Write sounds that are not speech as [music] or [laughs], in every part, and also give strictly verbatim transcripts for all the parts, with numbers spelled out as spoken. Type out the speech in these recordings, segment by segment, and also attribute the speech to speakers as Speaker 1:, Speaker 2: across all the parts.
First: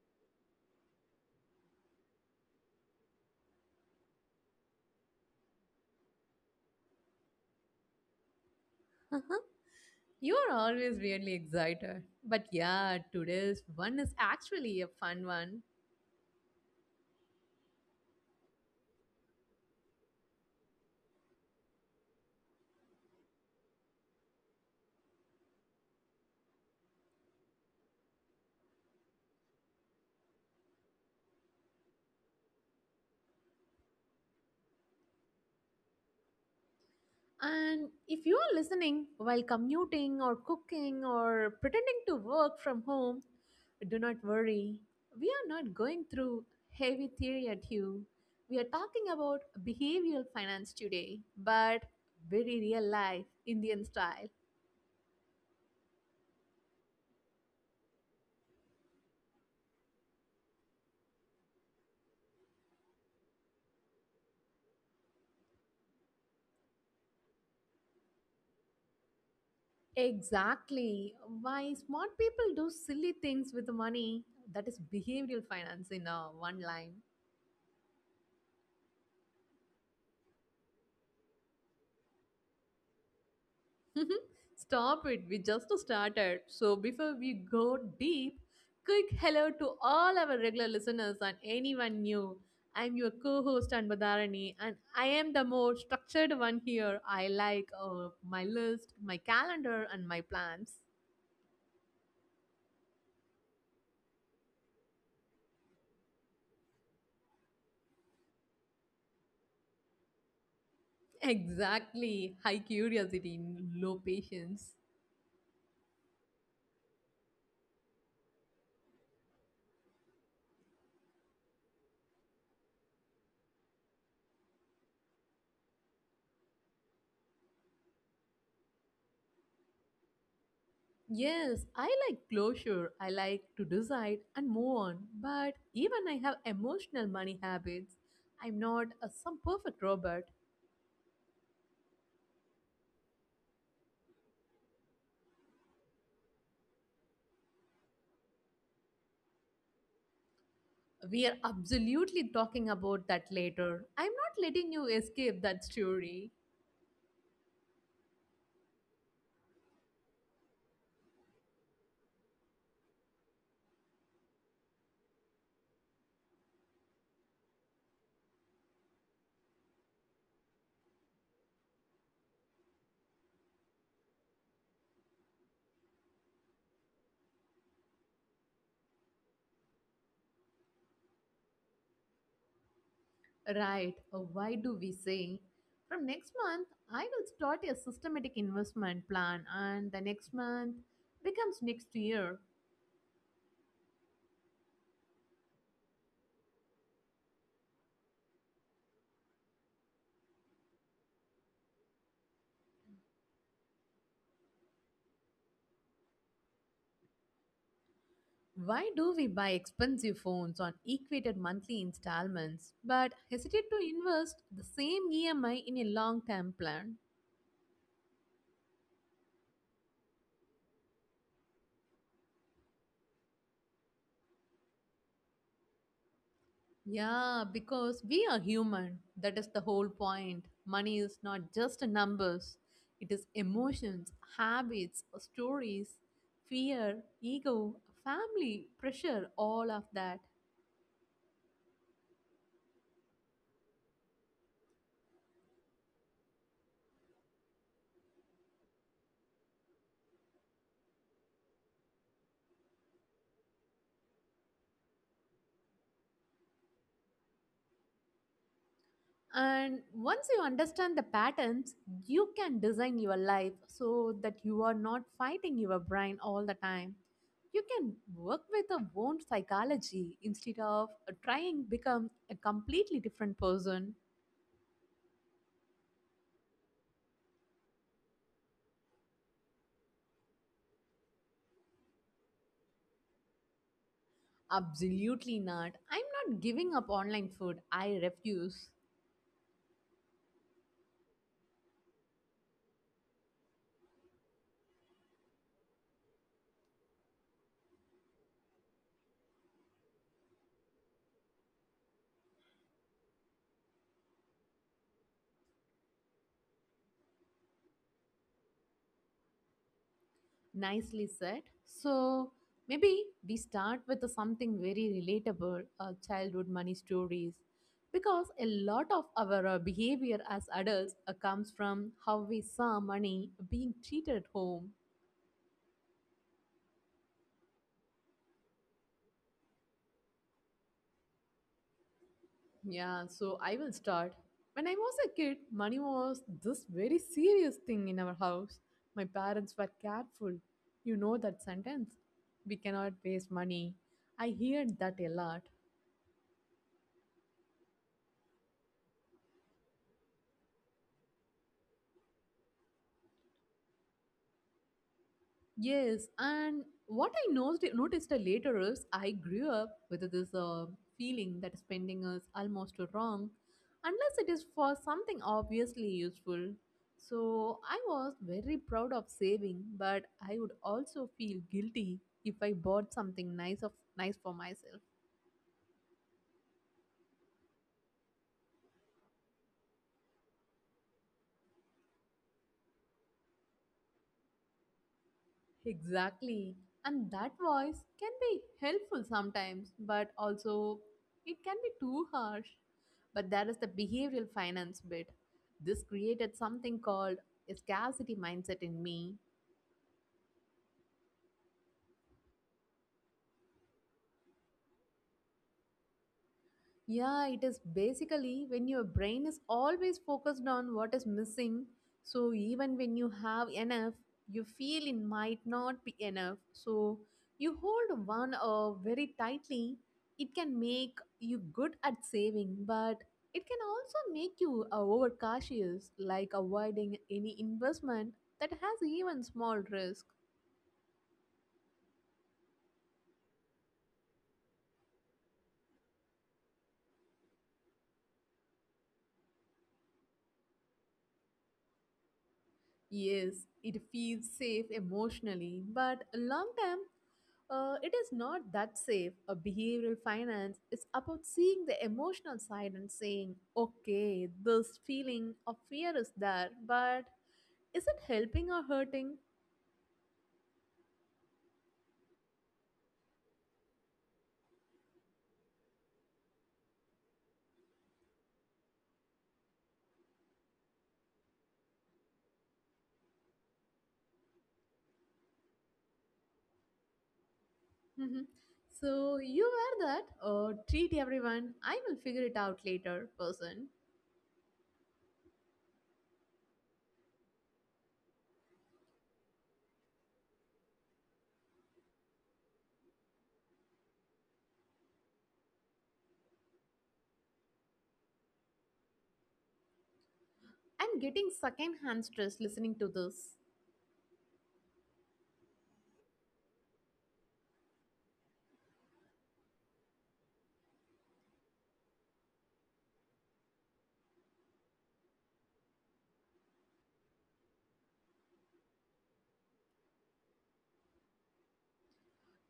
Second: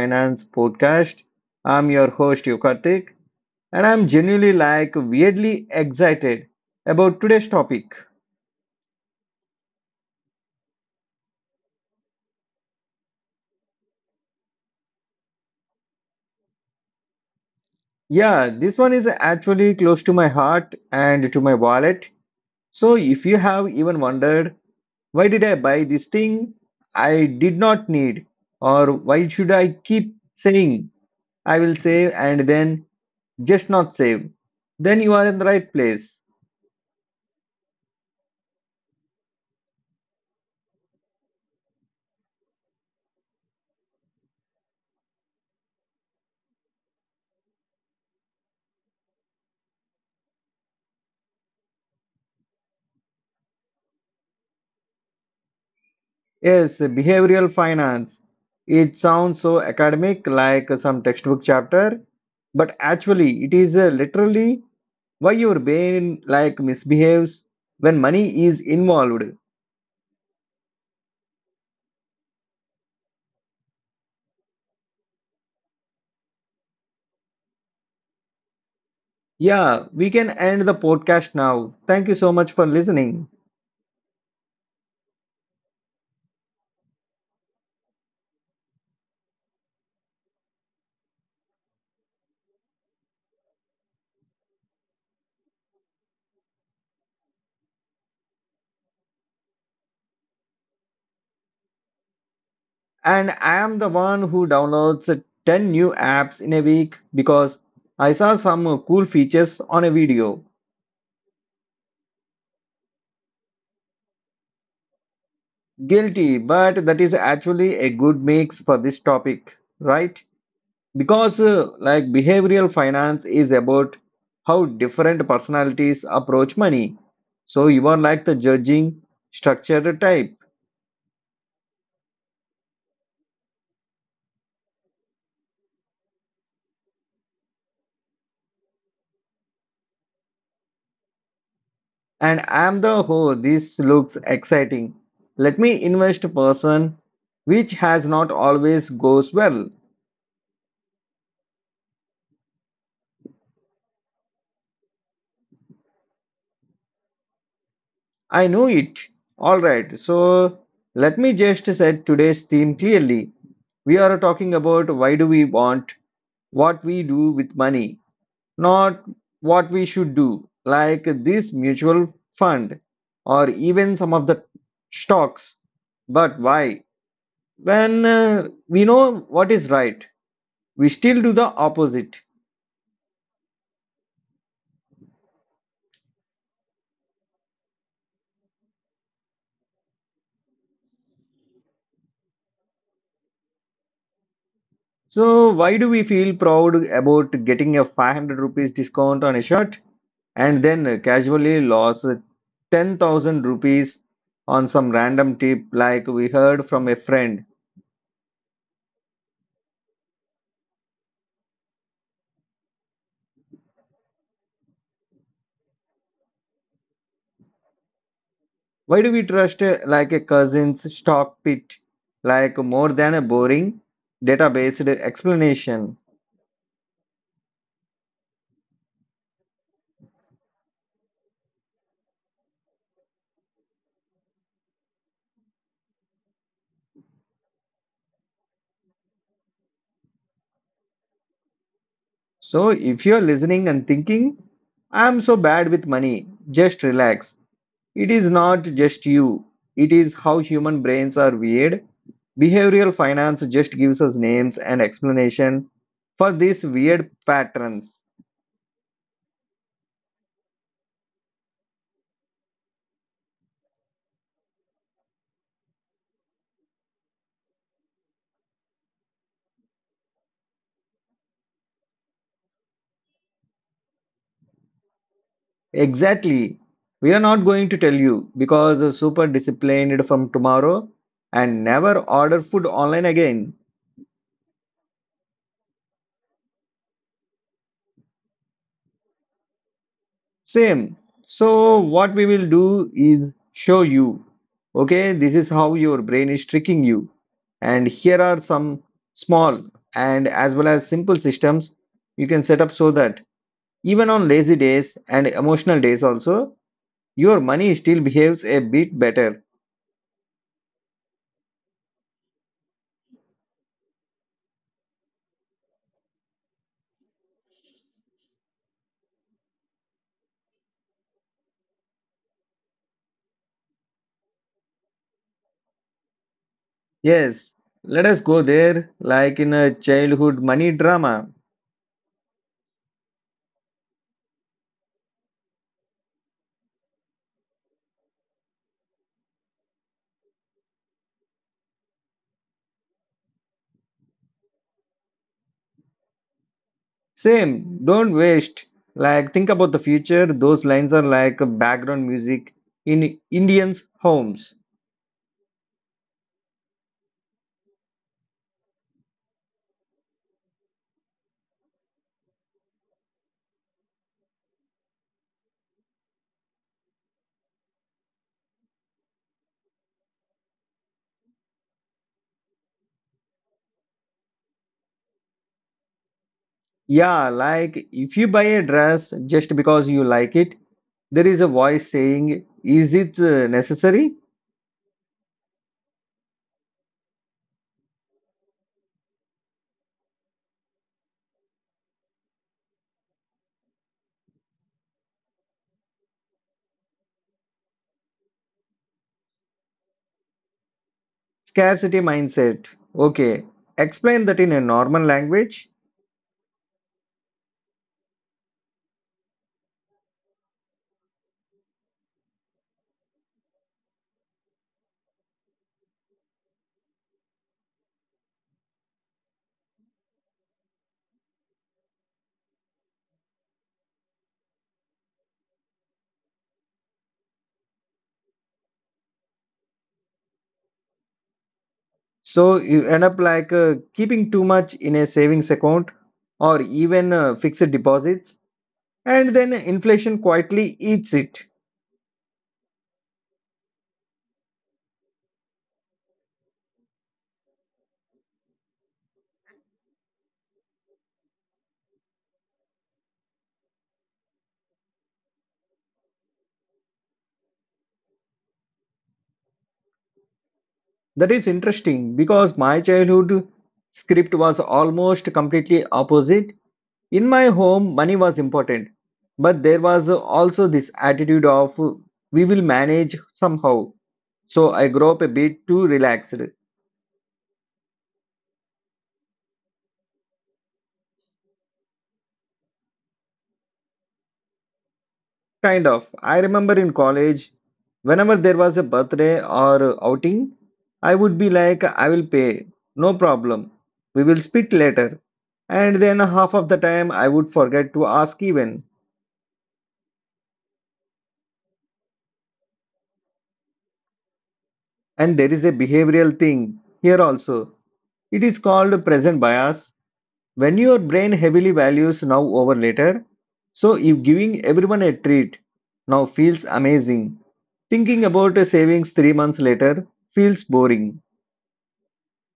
Speaker 1: Finance Podcast. I'm your host Yukartik and I'm genuinely like weirdly excited about today's topic.
Speaker 2: You are always really excited. But yeah, today's one is actually a fun one.
Speaker 1: Yeah, this one is actually close to my heart and to my wallet. So if you have even wondered why did I buy this thing I did not need, or why should I keep saying I will save and then just not save, then you are in the right place.
Speaker 2: And if you are listening while commuting or cooking or pretending to work from home, do not worry. We are not going through heavy theory at you. We are talking about behavioral finance today, but very real life, Indian style.
Speaker 1: Yes, behavioral finance. It sounds so academic, like some textbook chapter, but actually, it is uh, literally why your brain like misbehaves when money is involved.
Speaker 2: Exactly. Why smart people do silly things with money? That is behavioral finance in uh, one line.
Speaker 1: Yeah, we can end the podcast now. Thank you so much for listening.
Speaker 2: [laughs] Stop it. We just started. So before we go deep, quick hello to all our regular listeners and anyone new. I'm your co-host Anbadharani, and I am the more structured one here. I like uh, my list, my calendar, and my plans.
Speaker 1: And I am the one who downloads uh, ten new apps in a week because I saw some uh, cool features on a video.
Speaker 2: [laughs] Exactly. High curiosity, low patience.
Speaker 1: Guilty, but that is actually a good mix for this topic, right? Because uh, like behavioral finance is about how different personalities approach money, so you are like the judging, structured type,
Speaker 2: Yes, I like closure. I like to decide and move on. But even I have emotional money habits. I'm not a, some perfect robot.
Speaker 1: and I'm the, oh, this looks exciting, let me invest person, which has not always goes well.
Speaker 2: We are absolutely talking about that later. I'm not letting you escape that story.
Speaker 1: I know it. All right, so let me just set today's theme clearly. We are talking about why do we want what we do with money, not what we should do, like this mutual fund or even some of the stocks. But why? When uh, we know what is right, we still do the opposite.
Speaker 2: Right, uh, why do we say? From next month, I will start a systematic investment plan, and the next month becomes next year.
Speaker 1: So, why do we feel proud about getting a five hundred rupees discount on a shirt and then casually lost ten thousand rupees on some random tip like we heard from a friend?
Speaker 2: Why do we buy expensive phones on equated monthly installments but hesitate to invest the same E M I in a long term plan?
Speaker 1: Why do we trust uh, like a cousin's stock pit like more than a boring, data-based explanation?
Speaker 2: Yeah, because we are human. That is the whole point. Money is not just numbers, it is emotions, habits, stories, fear, ego, family, pressure, all of that.
Speaker 1: So if you're listening and thinking, I'm so bad with money, just relax. It is not just you. It is how human brains are weird. Behavioral finance just gives us names and explanation for these weird patterns.
Speaker 2: And once you understand the patterns, you can design your life so that you are not fighting your brain all the time. You can work with your own psychology instead of trying become a completely different person.
Speaker 1: Exactly. We are not going to tell you because you super disciplined from tomorrow and never order food online again.
Speaker 2: Absolutely not. I'm not giving up online food. I refuse.
Speaker 1: Same. So, what we will do is show you. Okay, this is how your brain is tricking you. And here are some small and as well as simple systems you can set up so that even on lazy days and emotional days, also, your money still behaves a bit better.
Speaker 2: Nicely said. So maybe we start with something very relatable uh, childhood money stories. Because a lot of our uh, behavior as adults uh, comes from how we saw money being treated at home.
Speaker 1: Yes, let us go there like in a childhood money drama.
Speaker 2: Yeah, so I will start. When I was a kid, money was this very serious thing in our house. My parents were careful. You know that sentence. We cannot waste money. I heard that a lot.
Speaker 1: Same, don't waste. Like, think about the future. Those lines are like background music in Indians' homes.
Speaker 2: Yes, and what I noticed, noticed later is I grew up with this uh, feeling that spending is almost wrong unless it is for something obviously useful. So I was very proud of saving, but I would also feel guilty if I bought something nice of nice for myself.
Speaker 1: Yeah, like if you buy a dress just because you like it, there is a voice saying, is it uh, necessary?
Speaker 2: Exactly. And that voice can be helpful sometimes, but also it can be too harsh. But there is the behavioral finance bit. This created something called a scarcity mindset in me.
Speaker 1: Scarcity mindset. Okay, explain that in a normal language.
Speaker 2: Yeah, it is basically when your brain is always focused on what is missing. So even when you have enough, you feel it might not be enough. So you hold one uh, very tightly. It can make you good at saving, but it can also make you uh, overcautious, like avoiding any investment that has even small risk.
Speaker 1: So you end up like uh, keeping too much in a savings account or even uh, fixed deposits, and then inflation quietly eats it.
Speaker 2: Yes, it feels safe emotionally, but long term, Uh, it is not that safe. A behavioral finance is about seeing the emotional side and saying, okay, this feeling of fear is there, but is it helping or hurting?
Speaker 1: That is interesting because my childhood script was almost completely opposite. In my home, money was important, but there was also this attitude of, uh, we will manage somehow. So I grew up a bit too relaxed.
Speaker 2: Mhm. so you wear that or treat everyone. I will figure it out later, person.
Speaker 1: Kind of. I remember in college, whenever there was a birthday or outing, I would be like, I will pay, no problem. We will split later. And then half of the time, I would forget to ask even.
Speaker 2: I'm getting second hand stress listening to this.
Speaker 1: And there is a behavioral thing here also. It is called present bias. When your brain heavily values now over later, so if giving everyone a treat now feels amazing, thinking about a savings three months later feels boring.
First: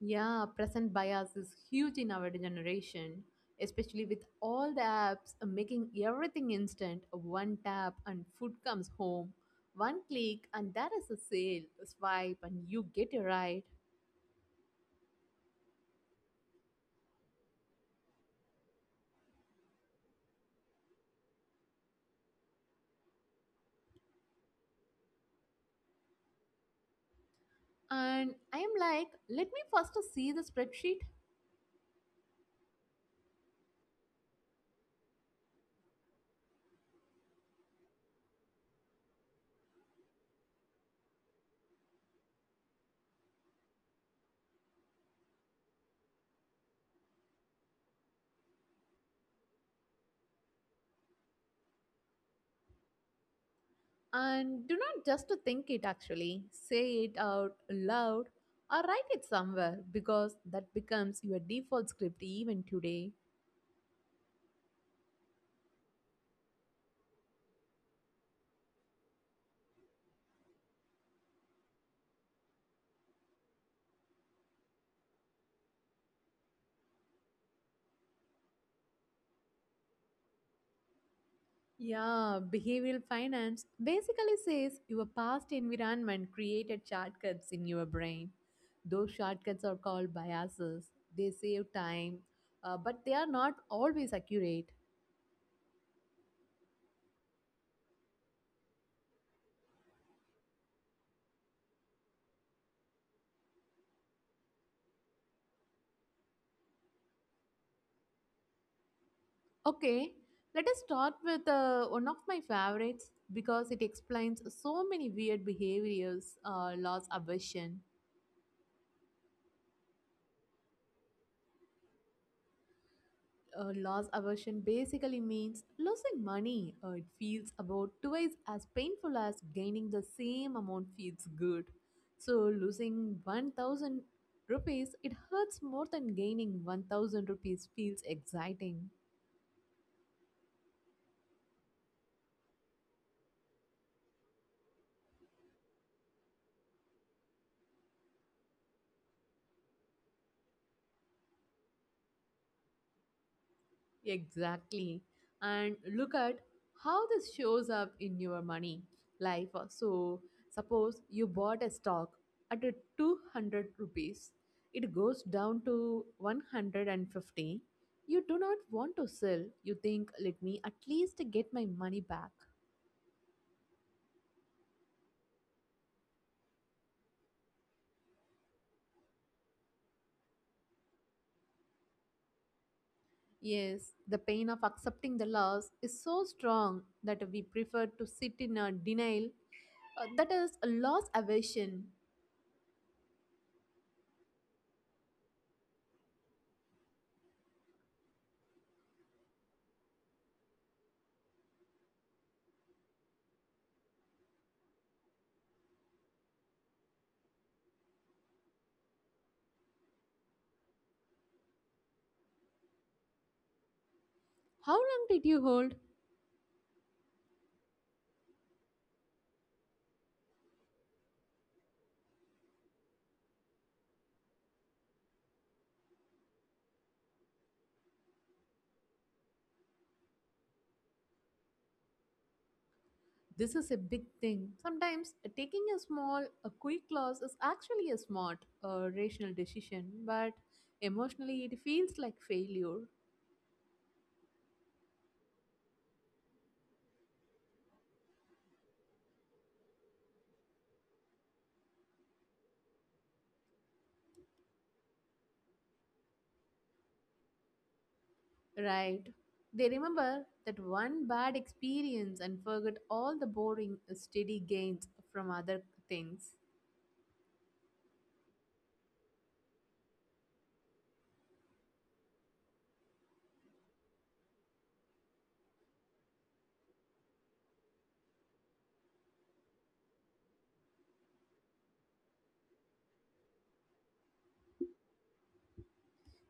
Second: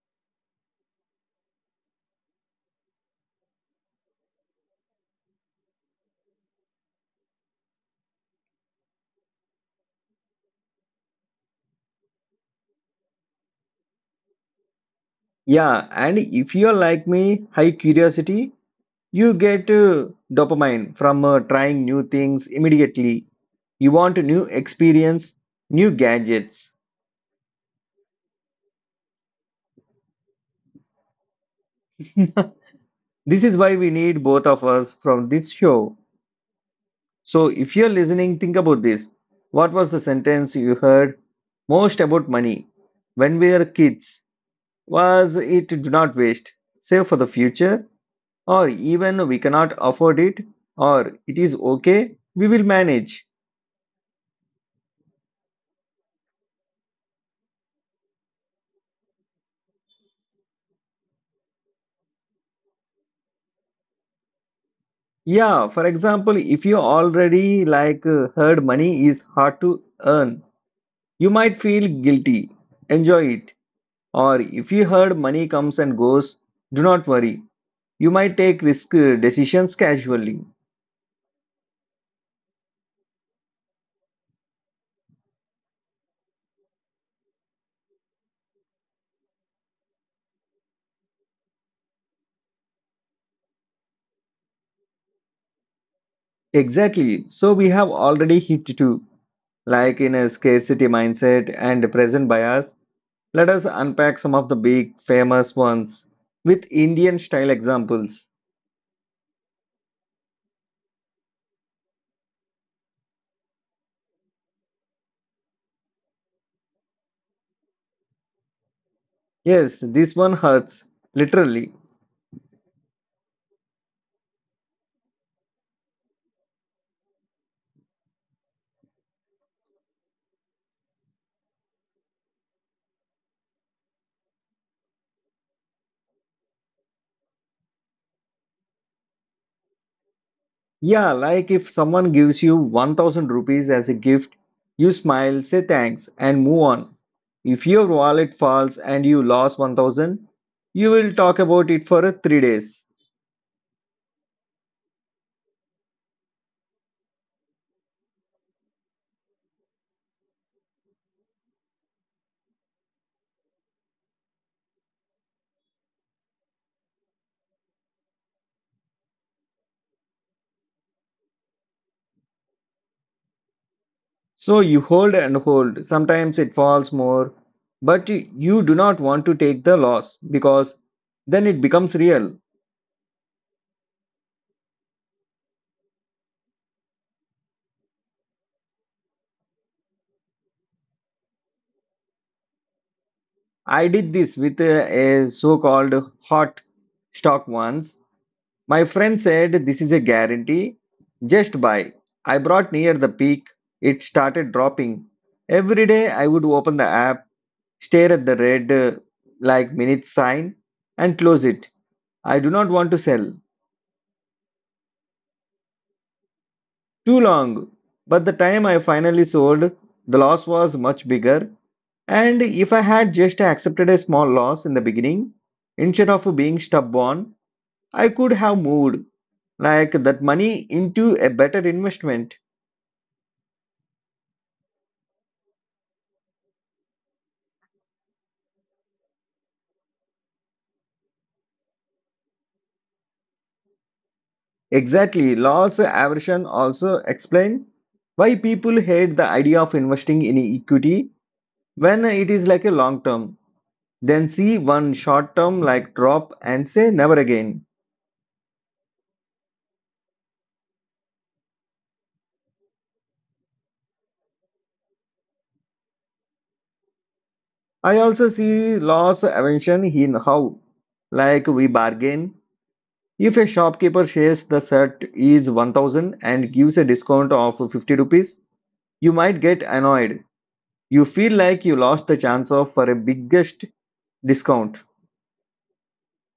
Speaker 2: Yeah, present bias is huge in our generation, especially with all the apps uh, making everything instant. One tap and food comes home, one click, and that is a sale. Swipe and you get it right.
Speaker 1: Yeah, and if you're like me, high curiosity, you get uh, dopamine from uh, trying new things immediately. You want new experience, new gadgets. [laughs]
Speaker 2: And I am like, let me first to see the spreadsheet
Speaker 1: This is why we need both of us from this show. So if you're listening, think about this. What was the sentence you heard most about money when we were kids? Was it, do not waste, save for the future? Or even, we cannot afford it, or it is okay, we will manage?
Speaker 2: and do not just to think it actually, say it out loud or write it somewhere because that becomes your default script even today.
Speaker 1: Yeah, for example, if you already like uh, heard money is hard to earn, you might feel guilty enjoy it. Or if you heard money comes and goes, do not worry, you might take risk uh, decisions casually.
Speaker 2: Yeah, behavioral finance basically says your past environment created shortcuts in your brain. Those shortcuts are called biases. They save time, uh, but they are not always accurate.
Speaker 1: Exactly, so we have already hit two, like in a scarcity mindset and present bias. Let us unpack some of the big famous ones with Indian style examples.
Speaker 2: Okay, let us start with uh, one of my favorites because it explains so many weird behaviors, uh, loss aversion.
Speaker 1: Yes, this one hurts, literally.
Speaker 2: Uh, loss aversion basically means losing money. Uh, it feels about twice as painful as gaining the same amount feels good. So losing one thousand rupees, it hurts more than gaining one thousand rupees feels exciting.
Speaker 1: Yeah, like if someone gives you one thousand rupees as a gift, you smile, say thanks, and move on. If your wallet falls and you lost one thousand, you will talk about it for uh, three days.
Speaker 2: Exactly. And look at how this shows up in your money life. Uh, So, suppose you bought a stock at a two hundred rupees, it goes down to one hundred fifty. You do not want to sell. You think, let me at least get my money back.
Speaker 1: So you hold and hold. Sometimes it falls more, but you you do not want to take the loss because then it becomes real.
Speaker 2: Yes, the pain of accepting the loss is so strong that we prefer to sit in a denial. Uh, that is a loss aversion.
Speaker 1: I did this with a, a so called hot stock once. My friend said, this is a guarantee. Just buy. I brought near the peak. It started dropping. Every day I would open the app, stare at the red uh, like minute sign, and close it. I do not want to sell.
Speaker 2: How long did you hold?
Speaker 1: Too long. But the time I finally sold, the loss was much bigger. And if I had just accepted a small loss in the beginning, instead of being stubborn, I could have moved like that money into a better investment.
Speaker 2: This is a big thing. Sometimes uh, taking a small, a quick loss is actually a smart, uh, rational decision, but emotionally it feels like failure,
Speaker 1: Exactly. Loss aversion also explain why people hate the idea of investing in equity when it is like a long term. Then see one short term like drop and say never again.
Speaker 2: right? They remember that one bad experience and forget all the boring, uh, steady gains from other things.
Speaker 1: I also see loss aversion in how like we bargain. If a shopkeeper says the shirt is one thousand and gives a discount of fifty rupees, you might get annoyed, you feel like you lost the chance of for a biggest discount.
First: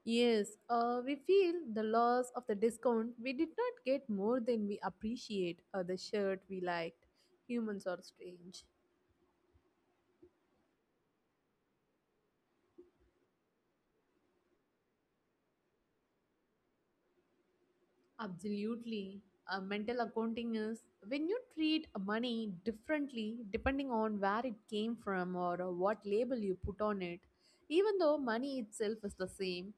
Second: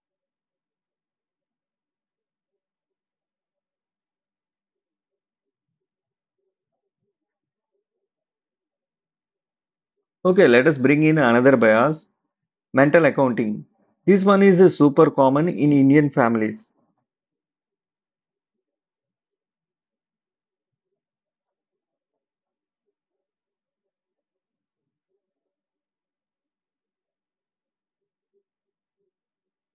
Speaker 2: Yes, uh, we feel the loss of the discount. We did not get more than we appreciate, or the shirt we liked. Humans are strange.
Speaker 1: Okay, let us bring in another bias, mental accounting. This one is uh, super common in Indian families.
Speaker 2: Absolutely. Uh, mental accounting is when you treat money differently depending on where it came from or uh, what label you put on it, even though money itself is the same.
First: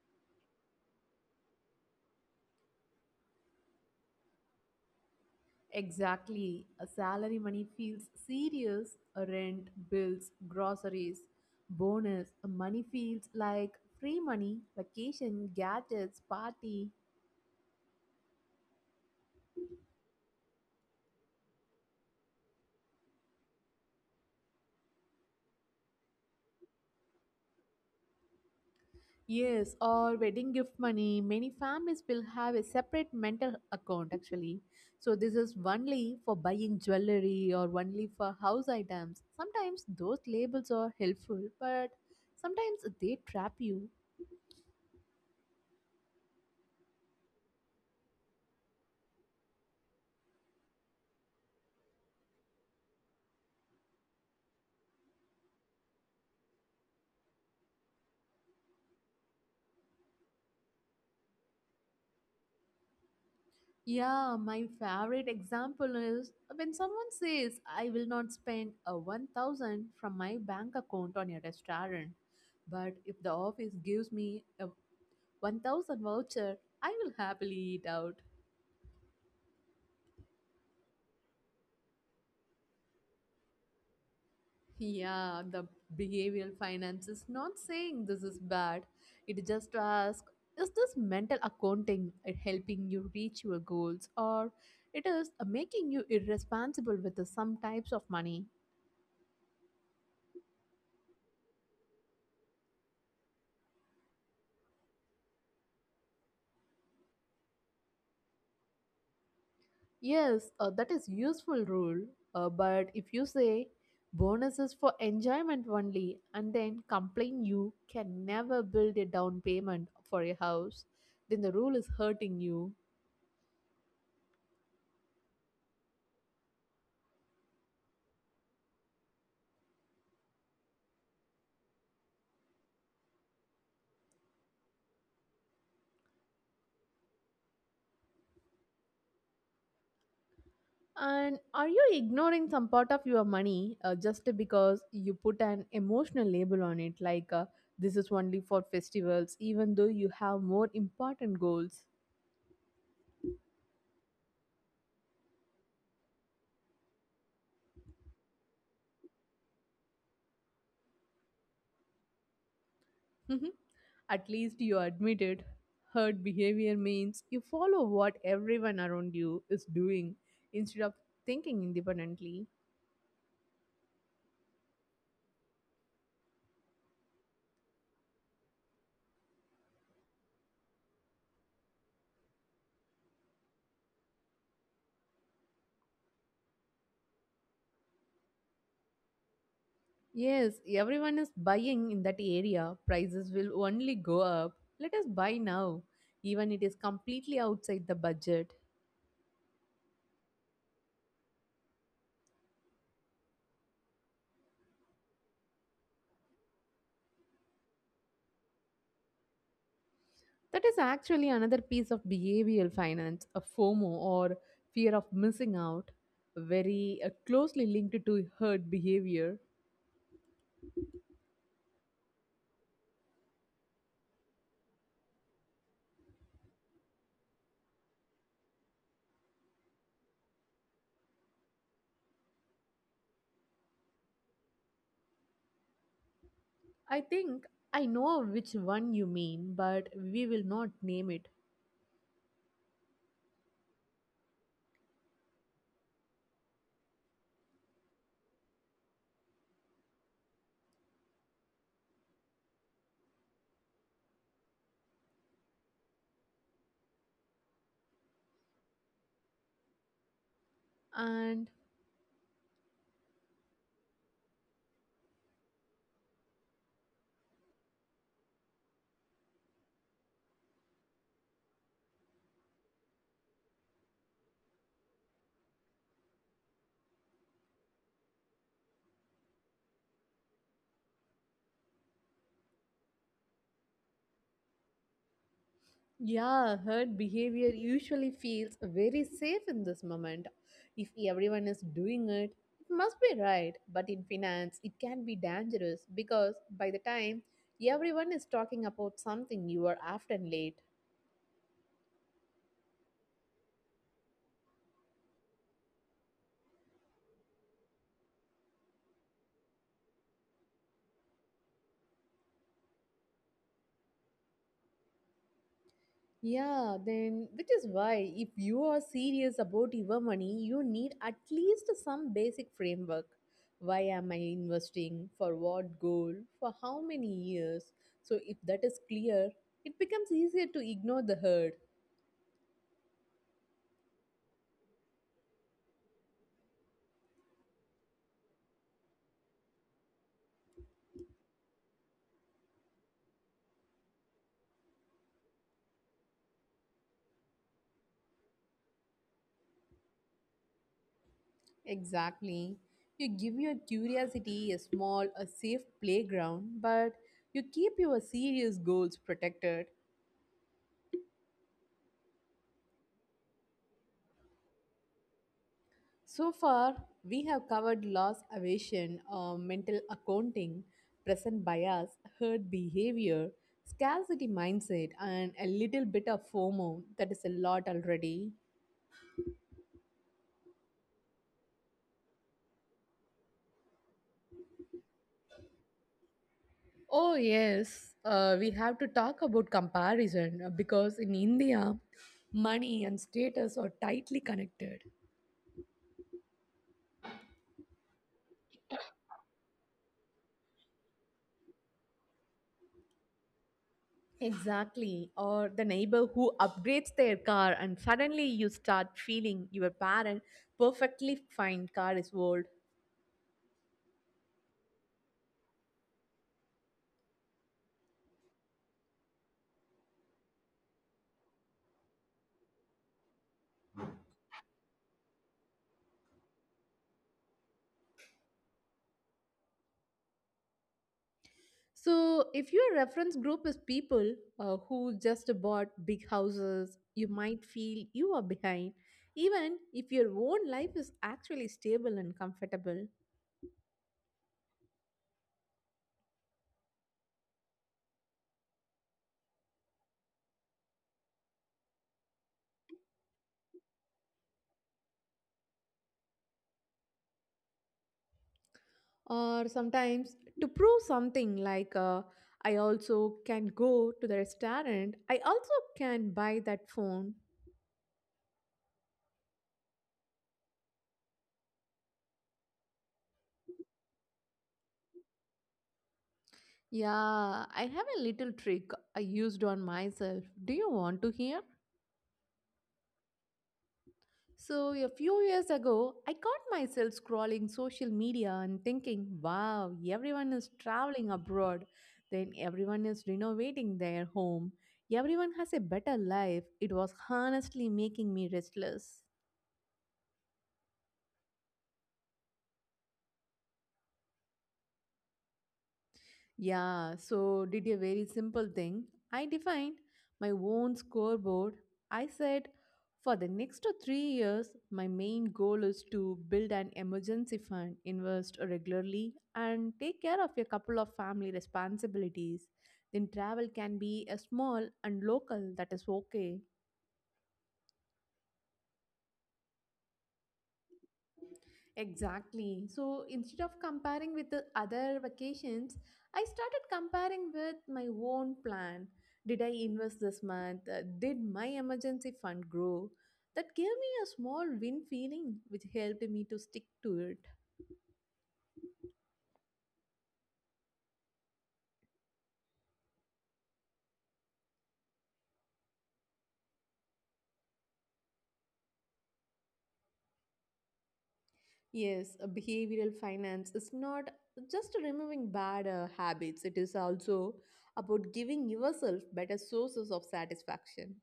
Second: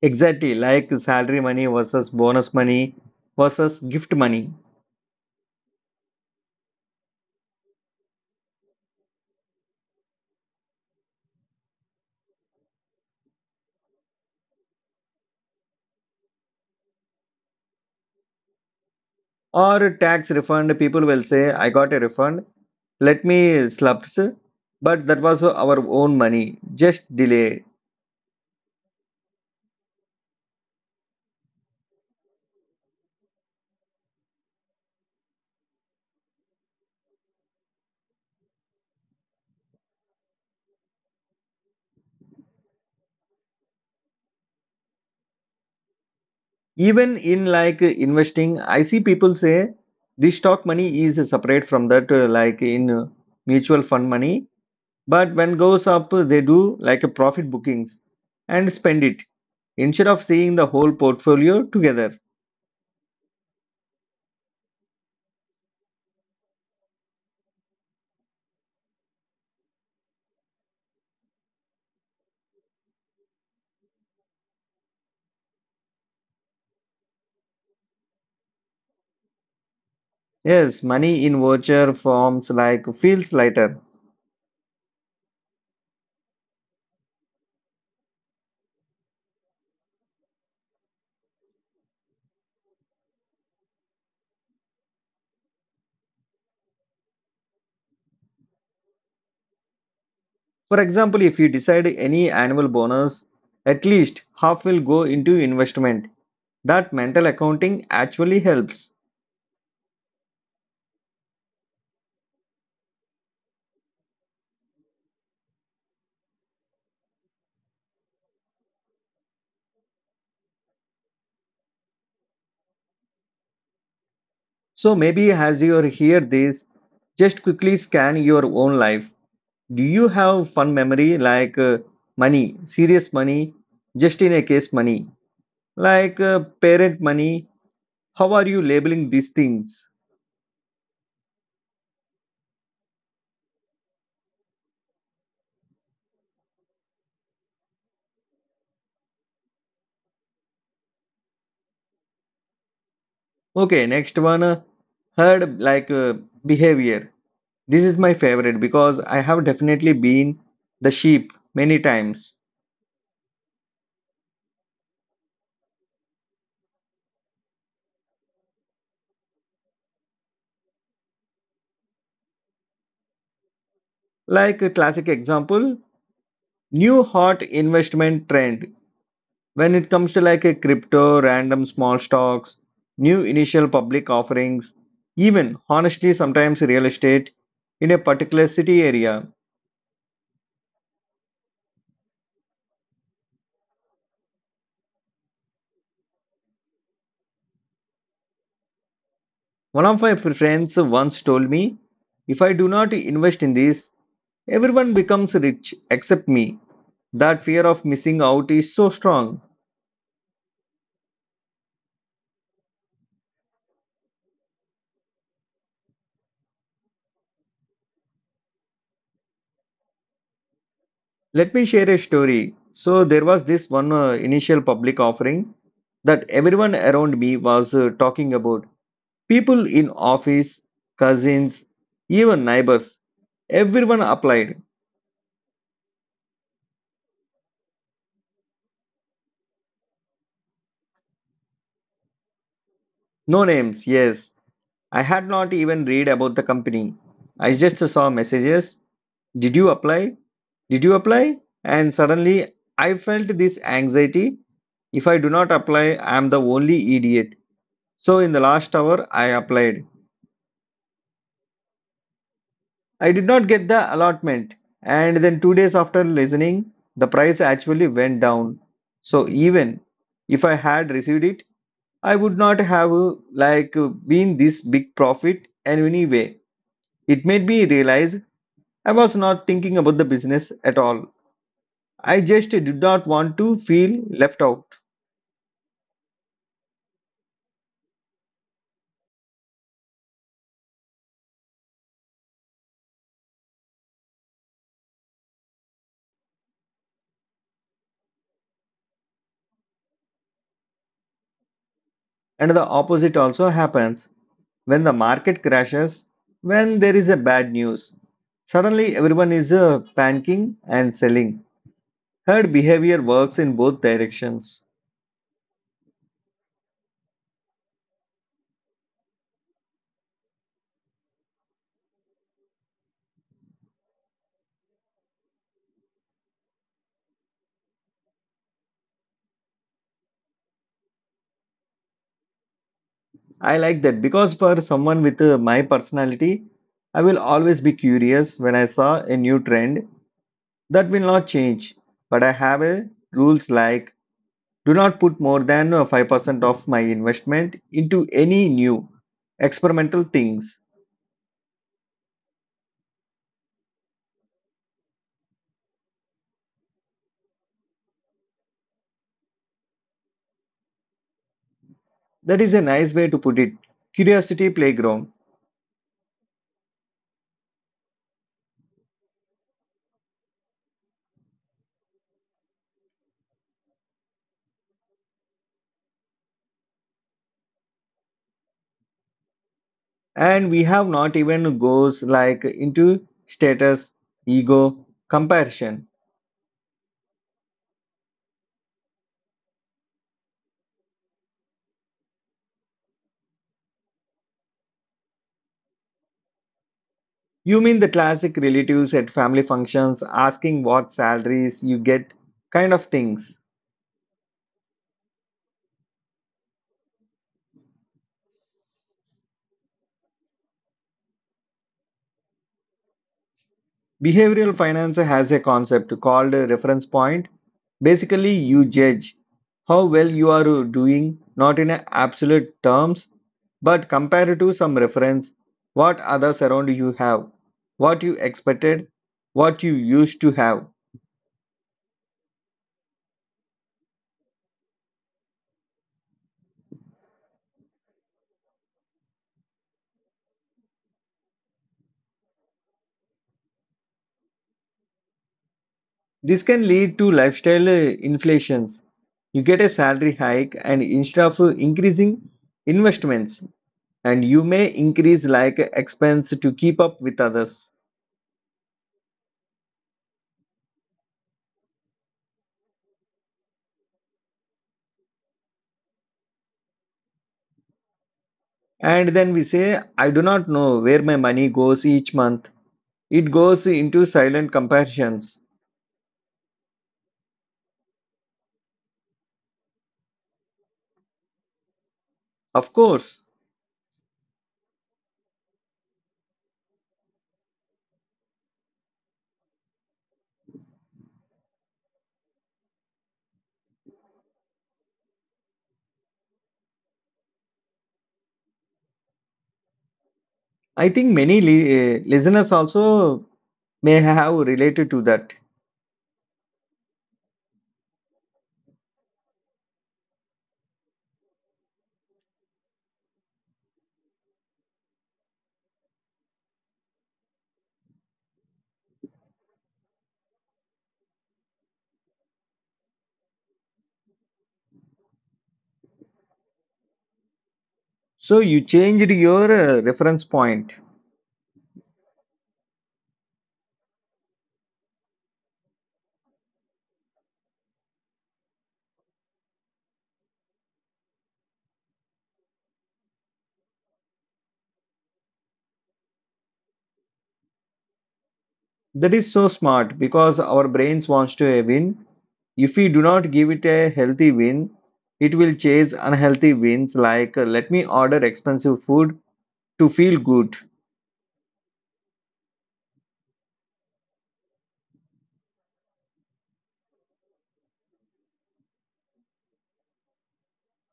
Speaker 1: Exactly, like salary money versus bonus money versus gift money.
Speaker 2: Exactly. A salary money feels serious, a rent, bills, groceries, bonus. A money feels like free money, vacation, gadgets, party.
Speaker 1: Or tax refund, people will say I got a refund, let me slap. But that was our own money, just delay.
Speaker 2: Yes, or wedding gift money. Many families will have a separate mental account actually. So this is only for buying jewelry or only for house items. Sometimes those labels are helpful, but sometimes they trap you.
Speaker 1: Even in like investing, I see people say this stock money is separate from that, uh, like in uh, mutual fund money. But when goes up, they do like a profit bookings and spend it instead of seeing the whole portfolio together.
Speaker 2: Yeah, my favorite example is when someone says, I will not spend a one thousand from my bank account on a restaurant, but if the office gives me a one thousand voucher, I will happily eat out.
Speaker 1: Yes, money in voucher forms like feels lighter.
Speaker 2: Yeah, the behavioral finance is not saying this is bad. It just asks, is this mental accounting uh, helping you reach your goals or it is uh, making you irresponsible with uh, some types of money?
Speaker 1: For example, if you decide any annual bonus, at least half will go into investment. That mental accounting actually helps.
Speaker 2: Yes, uh, that is useful rule. Uh, but if you say bonuses for enjoyment only and then complain you can never build a down payment for a house, then the rule is hurting you.
Speaker 1: So maybe as you hear this, just quickly scan your own life. Do you have fun memory like, uh, money, serious money, just in a case money, like uh, parent money? How are you labeling these things?
Speaker 2: And are you ignoring some part of your money uh, just because you put an emotional label on it, like uh, this is only for festivals, even though you have more important goals?
Speaker 1: Okay, next one. Uh, heard like uh, behavior. This is my favorite because I have definitely been the sheep many times.
Speaker 2: Mhm. At least you admitted. Herd behavior means you follow what everyone around you is doing instead of thinking independently.
Speaker 1: Like a classic example, new hot investment trend. When it comes to like a crypto, random small stocks, new initial public offerings, even honestly sometimes real estate in a particular city area.
Speaker 2: Yes, everyone is buying in that area. Prices will only go up. Let us buy now, even it is completely outside the budget.
Speaker 1: One of my friends once told me, if I do not invest in this, everyone becomes rich except me. That fear of missing out is so strong.
Speaker 2: That is actually another piece of behavioral finance, a FOMO or fear of missing out, very uh, closely linked to herd behavior.
Speaker 1: Let me share a story. So there was this one uh, initial public offering that everyone around me was uh, talking about. People in office, cousins, even neighbors, everyone applied.
Speaker 2: I think I know which one you mean, but we will not name it.
Speaker 1: No names, yes. I had not even read about the company. I just saw messages. Did you apply? Did you apply? And suddenly I felt this anxiety. If I do not apply, I am the only idiot. So in the last hour, I applied.
Speaker 2: And
Speaker 1: I did not get the allotment. And then two days after listening, the price actually went down. So even if I had received it, I would not have uh, like uh, been this big profit and anyway. It made me realize I was not thinking about the business at all. I just did not want to feel left out.
Speaker 2: yeah, herd behavior usually feels very safe in this moment. If everyone is doing it, it must be right. But in finance, it can be dangerous because by the time everyone is talking about something, you are often late.
Speaker 1: And the opposite also happens when the market crashes, when there is a bad news. Suddenly everyone is uh, panicking and selling. Herd behavior works in both directions.
Speaker 2: Yeah, then which is why if you are serious about your money, you need at least some basic framework. Why am I investing? For what goal? For how many years? So if that is clear, it becomes easier to ignore the herd.
Speaker 1: I like that because for someone with uh, my personality, I will always be curious when I saw a new trend. That will not change. But I have a rules like do not put more than uh, five percent of my investment into any new experimental things.
Speaker 2: Exactly. You give your curiosity a small, a safe playground, but you keep your serious goals protected.
Speaker 1: That is a nice way to put it. Curiosity playground.
Speaker 2: So far, we have covered loss aversion, uh, mental accounting, present bias, herd behavior, scarcity mindset, and a little bit of FOMO. That is a lot already.
Speaker 1: And we have not even goes like into status, ego, comparison.
Speaker 2: Oh, yes, uh, we have to talk about comparison uh, because in India, money and status are tightly connected.
Speaker 1: You mean the classic relatives at family functions asking what salaries you get kind of things.
Speaker 2: Exactly. Or the neighbor who upgrades their car, and suddenly you start feeling your parent perfectly fine car is old.
Speaker 1: Behavioral finance has a concept called a reference point. Basically, you judge how well you are doing, not in a absolute terms, but compared to some reference, what others around you have, what you expected, what you used to have.
Speaker 2: So, if your reference group is people uh, who just bought big houses, you might feel you are behind, even if your own life is actually stable and comfortable.
Speaker 1: This can lead to lifestyle uh, inflations. You get a salary hike, and instead of uh, increasing investments, and you may increase like expense to keep up with others.
Speaker 2: Or sometimes to prove something like, uh, I also can go to the restaurant, I also can buy that phone.
Speaker 1: And then we say, I do not know where my money goes each month. It goes into silent comparisons.
Speaker 2: Yeah, I have a little trick I used on myself. Do you want to hear?
Speaker 1: Of course,
Speaker 2: So, a few years ago, I caught myself scrolling social media and thinking, wow, everyone is traveling abroad. Then everyone is renovating their home. Everyone has a better life. It was honestly making me restless.
Speaker 1: I think many li- eh, listeners also may have related to that.
Speaker 2: Yeah, so did a very simple thing. I defined my own scoreboard. I said, for the next uh, three years, my main goal is to build an emergency fund, invest regularly, and take care of a couple of family responsibilities. Then travel can be a small and local, that is okay.
Speaker 1: So you changed your uh, reference point.
Speaker 2: Exactly. So instead of comparing with the other vacations, I started comparing with my own plan. Did I invest this month? Uh, Did my emergency fund grow? That gave me a small win feeling, which helped me to stick to it.
Speaker 1: That is so smart because our brains wants to uh, win. If we do not give it a healthy win, it will chase unhealthy wins like uh, let me order expensive food to feel good.
Speaker 2: Yes, a behavioral finance is not just removing bad uh, habits, it is also about giving yourself better sources of satisfaction.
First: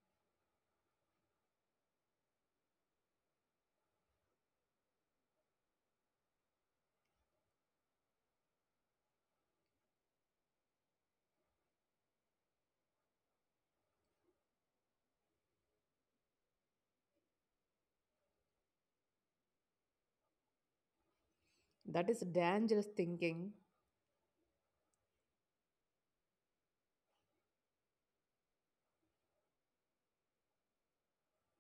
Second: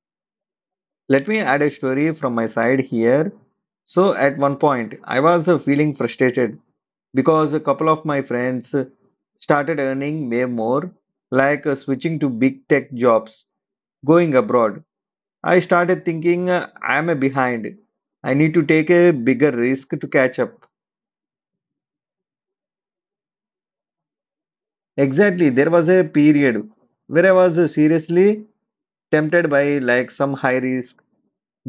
Speaker 1: Let me add a story from my side here. So, at one point, I was uh, feeling frustrated because a couple of my friends uh, started earning way more, like uh, switching to big tech jobs, going abroad. I started thinking uh, I'm behind. I need to take a bigger risk to catch up.
Speaker 2: That is dangerous thinking.
Speaker 1: Exactly, there was a period where I was uh, seriously tempted by like some high risk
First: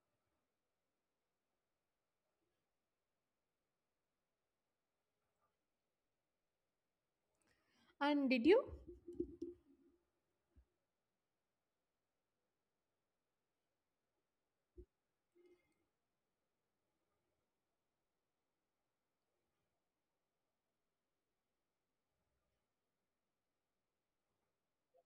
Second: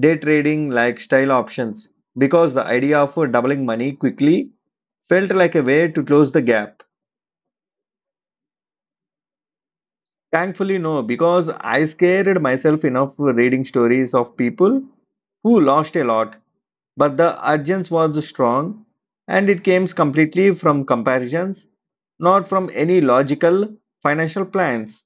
Speaker 1: day trading like style options because the idea of uh, doubling money quickly felt like a way to close the gap.
Speaker 2: And did you?
Speaker 1: Thankfully, no, because I scared myself enough reading stories of people who lost a lot, but the urgence was strong and it came completely from comparisons, not from any logical financial plans.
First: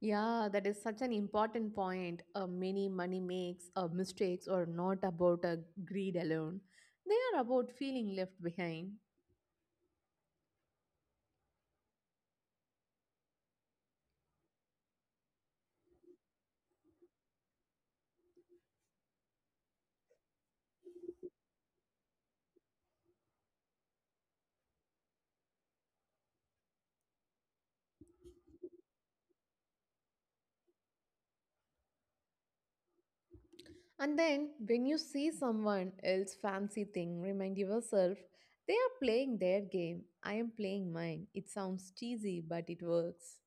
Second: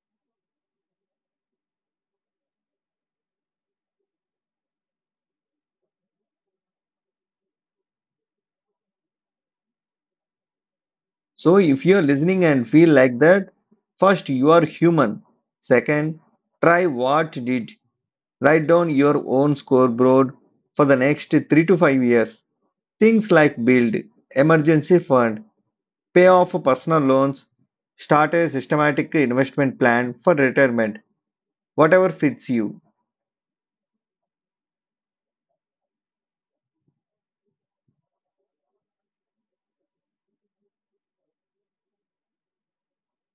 Speaker 2: Yeah, that is such an important point. Uh, many money makes uh, mistakes are not about uh, greed alone. They are about feeling left behind.
Speaker 1: So, if you're listening and feel like that, first, you are human. Second, try what did. Write down your own scoreboard for the next three to five years. Things like build, emergency fund, pay off personal loans, start a systematic investment plan for retirement, whatever fits you.
Speaker 2: And then when you see someone else fancy thing, remind yourself they are playing their game. I am playing mine. It sounds cheesy, but it works.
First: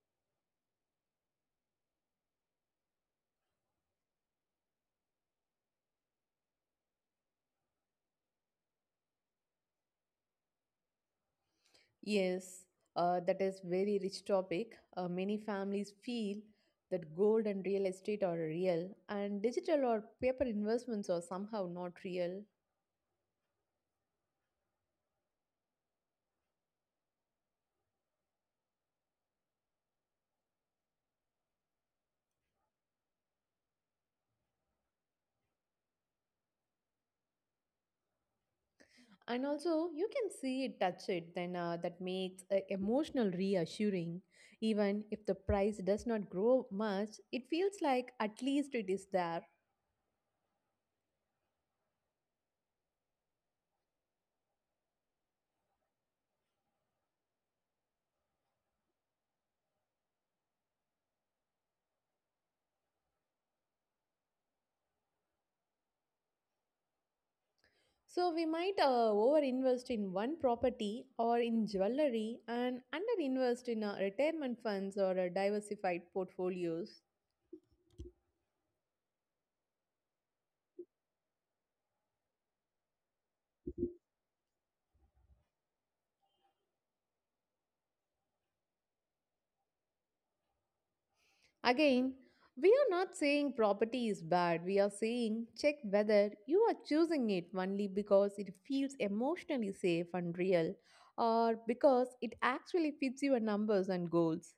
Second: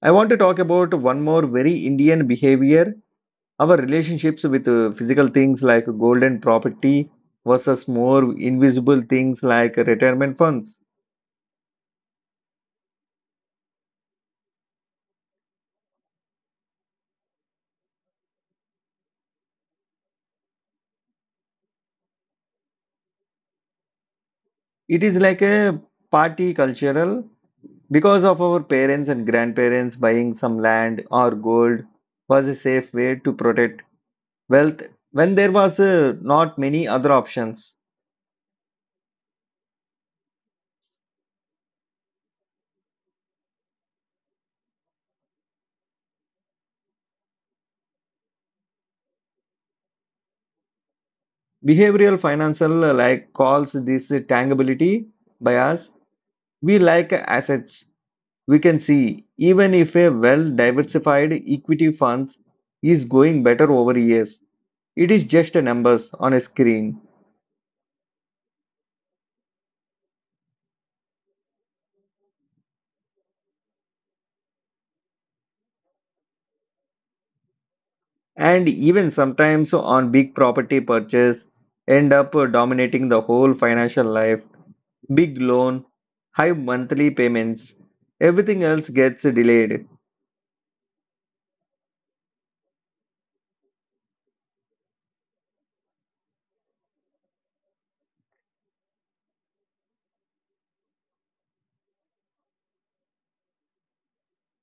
Speaker 1: I want to talk about one more very Indian behavior, our relationships with uh, physical things like gold and property versus more invisible things like retirement funds.
Speaker 2: Yes, uh, that is very rich topic. Uh, many families feel that gold and real estate are real, and digital or paper investments are somehow not real.
Speaker 1: It is like a party cultural. Because of our parents and grandparents, buying some land or gold was a safe way to protect wealth when there was uh, not many other options.
Speaker 2: And also you can see it touch it then uh, that makes uh, emotional reassuring, even if the price does not grow much, it feels like at least it is there.
Speaker 1: Behavioral financial uh, like calls this uh, tangibility bias. We like assets we can see, even if a well diversified equity funds is going better over years. It is just a numbers on a screen.
Speaker 2: So we might uh, overinvest in one property or in jewelry and underinvest in uh, retirement funds or uh, diversified portfolios.
Speaker 1: And even sometimes on big property purchase end up dominating the whole financial life, big loan, high monthly payments, everything else gets delayed.
Speaker 2: Again, we are not saying property is bad. We are saying check whether you are choosing it only because it feels emotionally safe and real, or because it actually fits your numbers and goals.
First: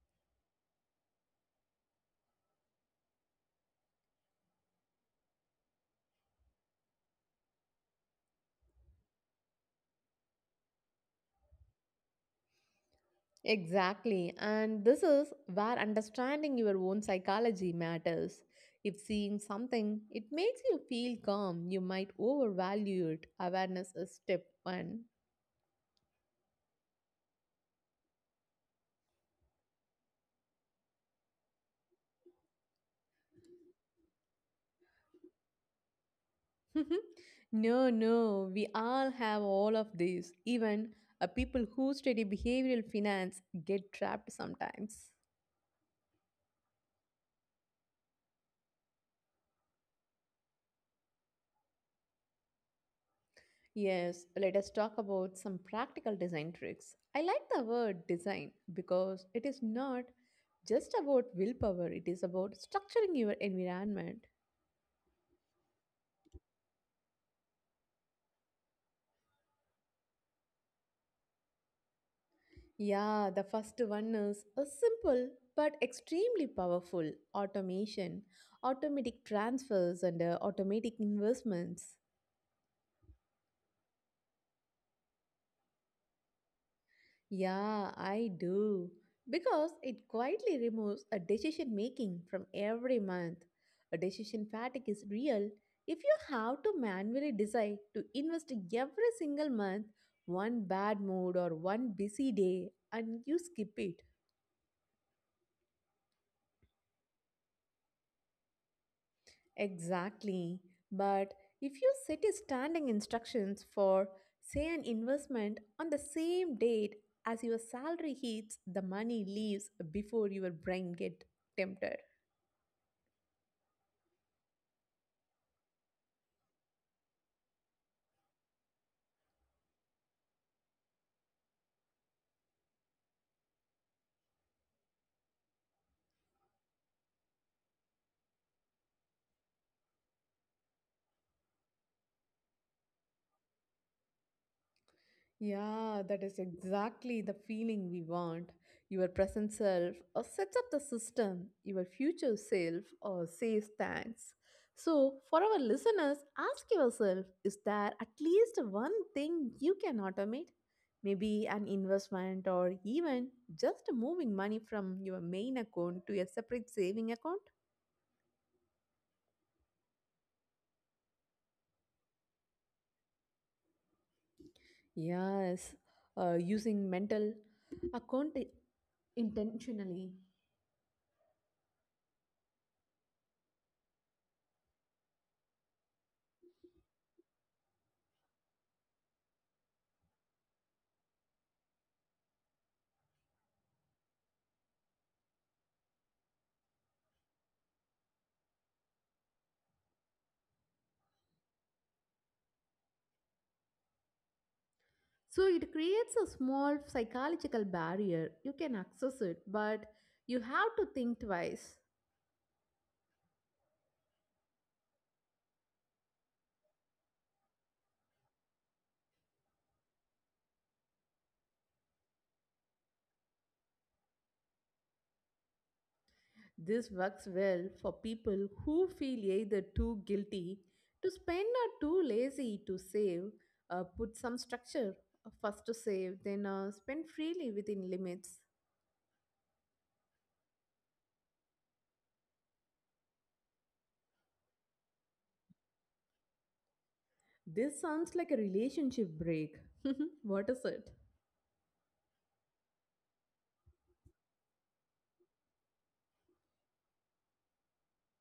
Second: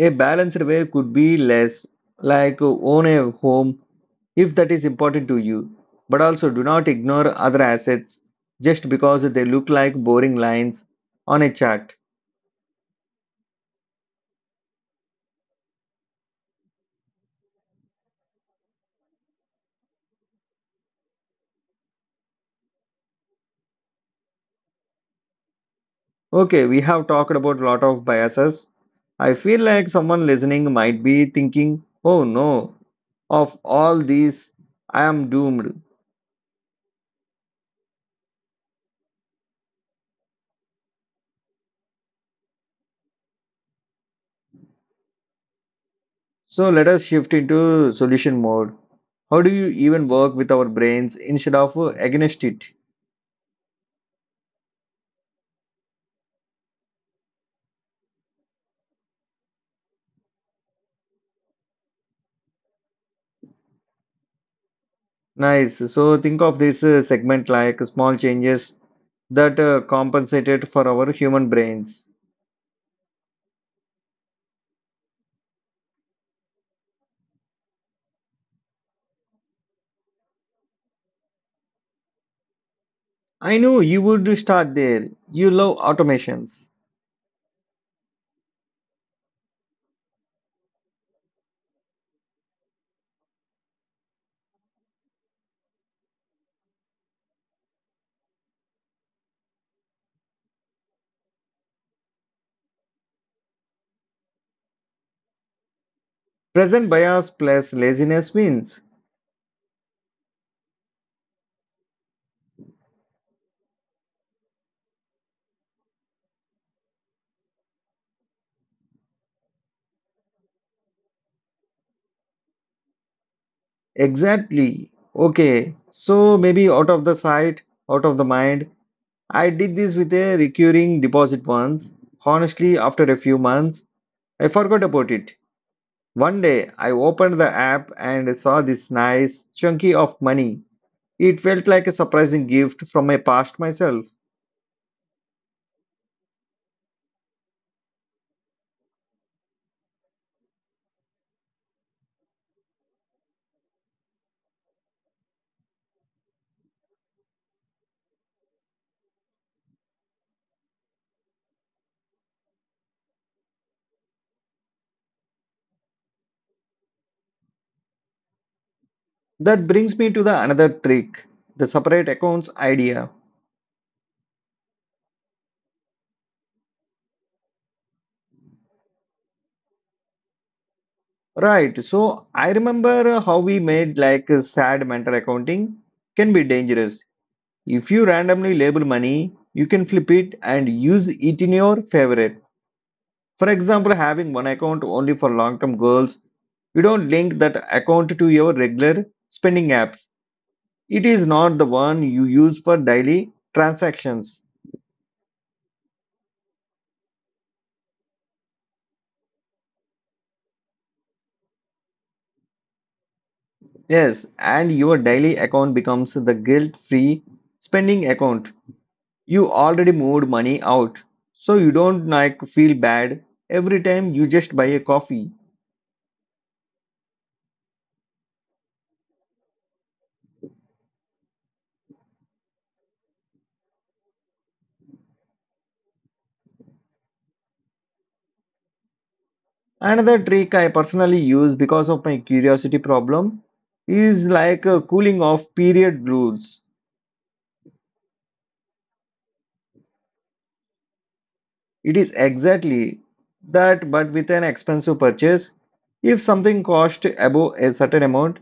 Speaker 1: A balanced way could be less, like own a home if that is important to you, but also do not ignore other assets just because they look like boring lines on a chart.
Speaker 2: Exactly. And this is where understanding your own psychology matters. If seeing something, it makes you feel calm, you might overvalue it. Awareness is step one.
Speaker 1: Okay, we have talked about a lot of biases. I feel like someone listening might be thinking, oh no, of all these, I am doomed.
Speaker 2: [laughs] No, no, we all have all of these. Even uh, people who study behavioral finance get trapped sometimes.
Speaker 1: So let us shift into solution mode. How do you even work with our brains instead of uh, against it?
Speaker 2: Yes, let us talk about some practical design tricks. I like the word design because it is not just about willpower, it is about structuring your environment.
Speaker 1: Nice. So think of this uh, segment like small changes that uh, compensated for our human brains.
Speaker 2: Yeah, the first one is a simple but extremely powerful automation, automatic transfers, and uh, automatic investments.
Speaker 1: I know you would start there. You love automations.
Speaker 2: Yeah, I do. Because it quietly removes a decision making from every month. A decision fatigue is real if you have to manually decide to invest every single month, one bad mood or one busy day and you skip it.
Speaker 1: Present bias plus laziness wins.
Speaker 2: Exactly. But if you set a standing instructions for, say, an investment on the same date as your salary hits, the money leaves before your brain get tempted.
Speaker 1: Exactly. Okay. So maybe out of the sight, out of the mind. I did this with a recurring deposit once. Honestly, after a few months, I forgot about it. One day, I opened the app and saw this nice chunky of money. It felt like a surprising gift from my past myself.
Speaker 2: Yeah, that is exactly the feeling we want. Your present self or sets up the system, your future self or says thanks. So, for our listeners, ask yourself, is there at least one thing you can automate? Maybe an investment or even just moving money from your main account to a separate saving account?
Speaker 1: That brings me to the another trick, the separate accounts idea.
Speaker 2: Yes, uh, using mental account intentionally.
Speaker 1: Right, so I remember uh, how we made like a sad mental accounting can be dangerous. If you randomly label money, you can flip it and use it in your favor. For example, having one account only for long term goals, you don't link that account to your regular spending apps. It is not the one you use for daily transactions.
Speaker 2: So it creates a small psychological barrier. You can access it, but you have to think twice.
Speaker 1: Yes, and your daily account becomes the guilt free spending account. You already moved money out, so you don't like feel bad every time you just buy a coffee.
Speaker 2: This works well for people who feel either too guilty to spend or too lazy to save. Uh, put some structure, uh, first to save, then uh, spend freely within limits.
Speaker 1: Another trick I personally use because of my curiosity problem is like a cooling off period rules.
Speaker 2: This sounds like a relationship break. [laughs] What is it?
Speaker 1: It is exactly that, but with an expensive purchase. If something cost above a certain amount,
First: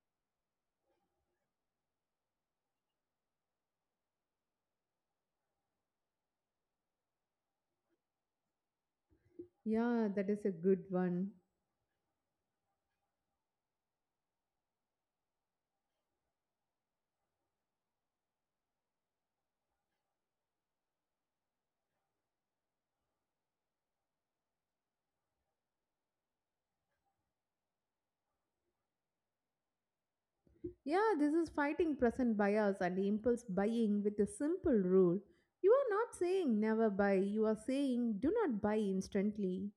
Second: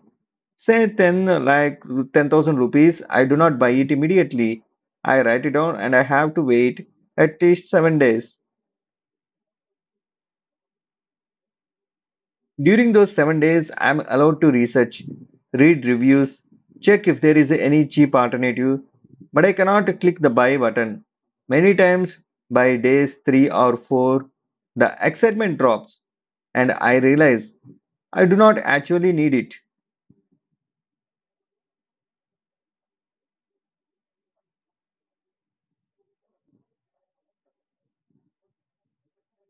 Speaker 1: say ten, like ten thousand rupees, I do not buy it immediately. I write it down and I have to wait at least seven days.
Speaker 2: Yeah, that is a good one.
Speaker 1: During those seven days, I'm allowed to research, read reviews, check if there is any cheap alternative, but I cannot click the buy button. Many times, by days three or four, the excitement drops and I realize I do not actually need it.
Speaker 2: Yeah, this is fighting present bias and impulse buying with a simple rule. You are not saying never buy, you are saying do not buy instantly.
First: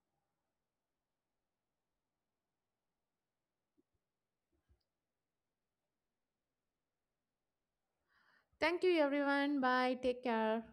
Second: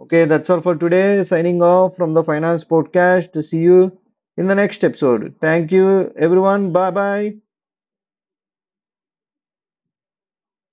Speaker 1: Okay, that's all for today. Signing off from the Finance Podcast. See you in the next episode. Thank you, everyone. Bye bye.
Speaker 2: Thank you, everyone. Bye. Take care.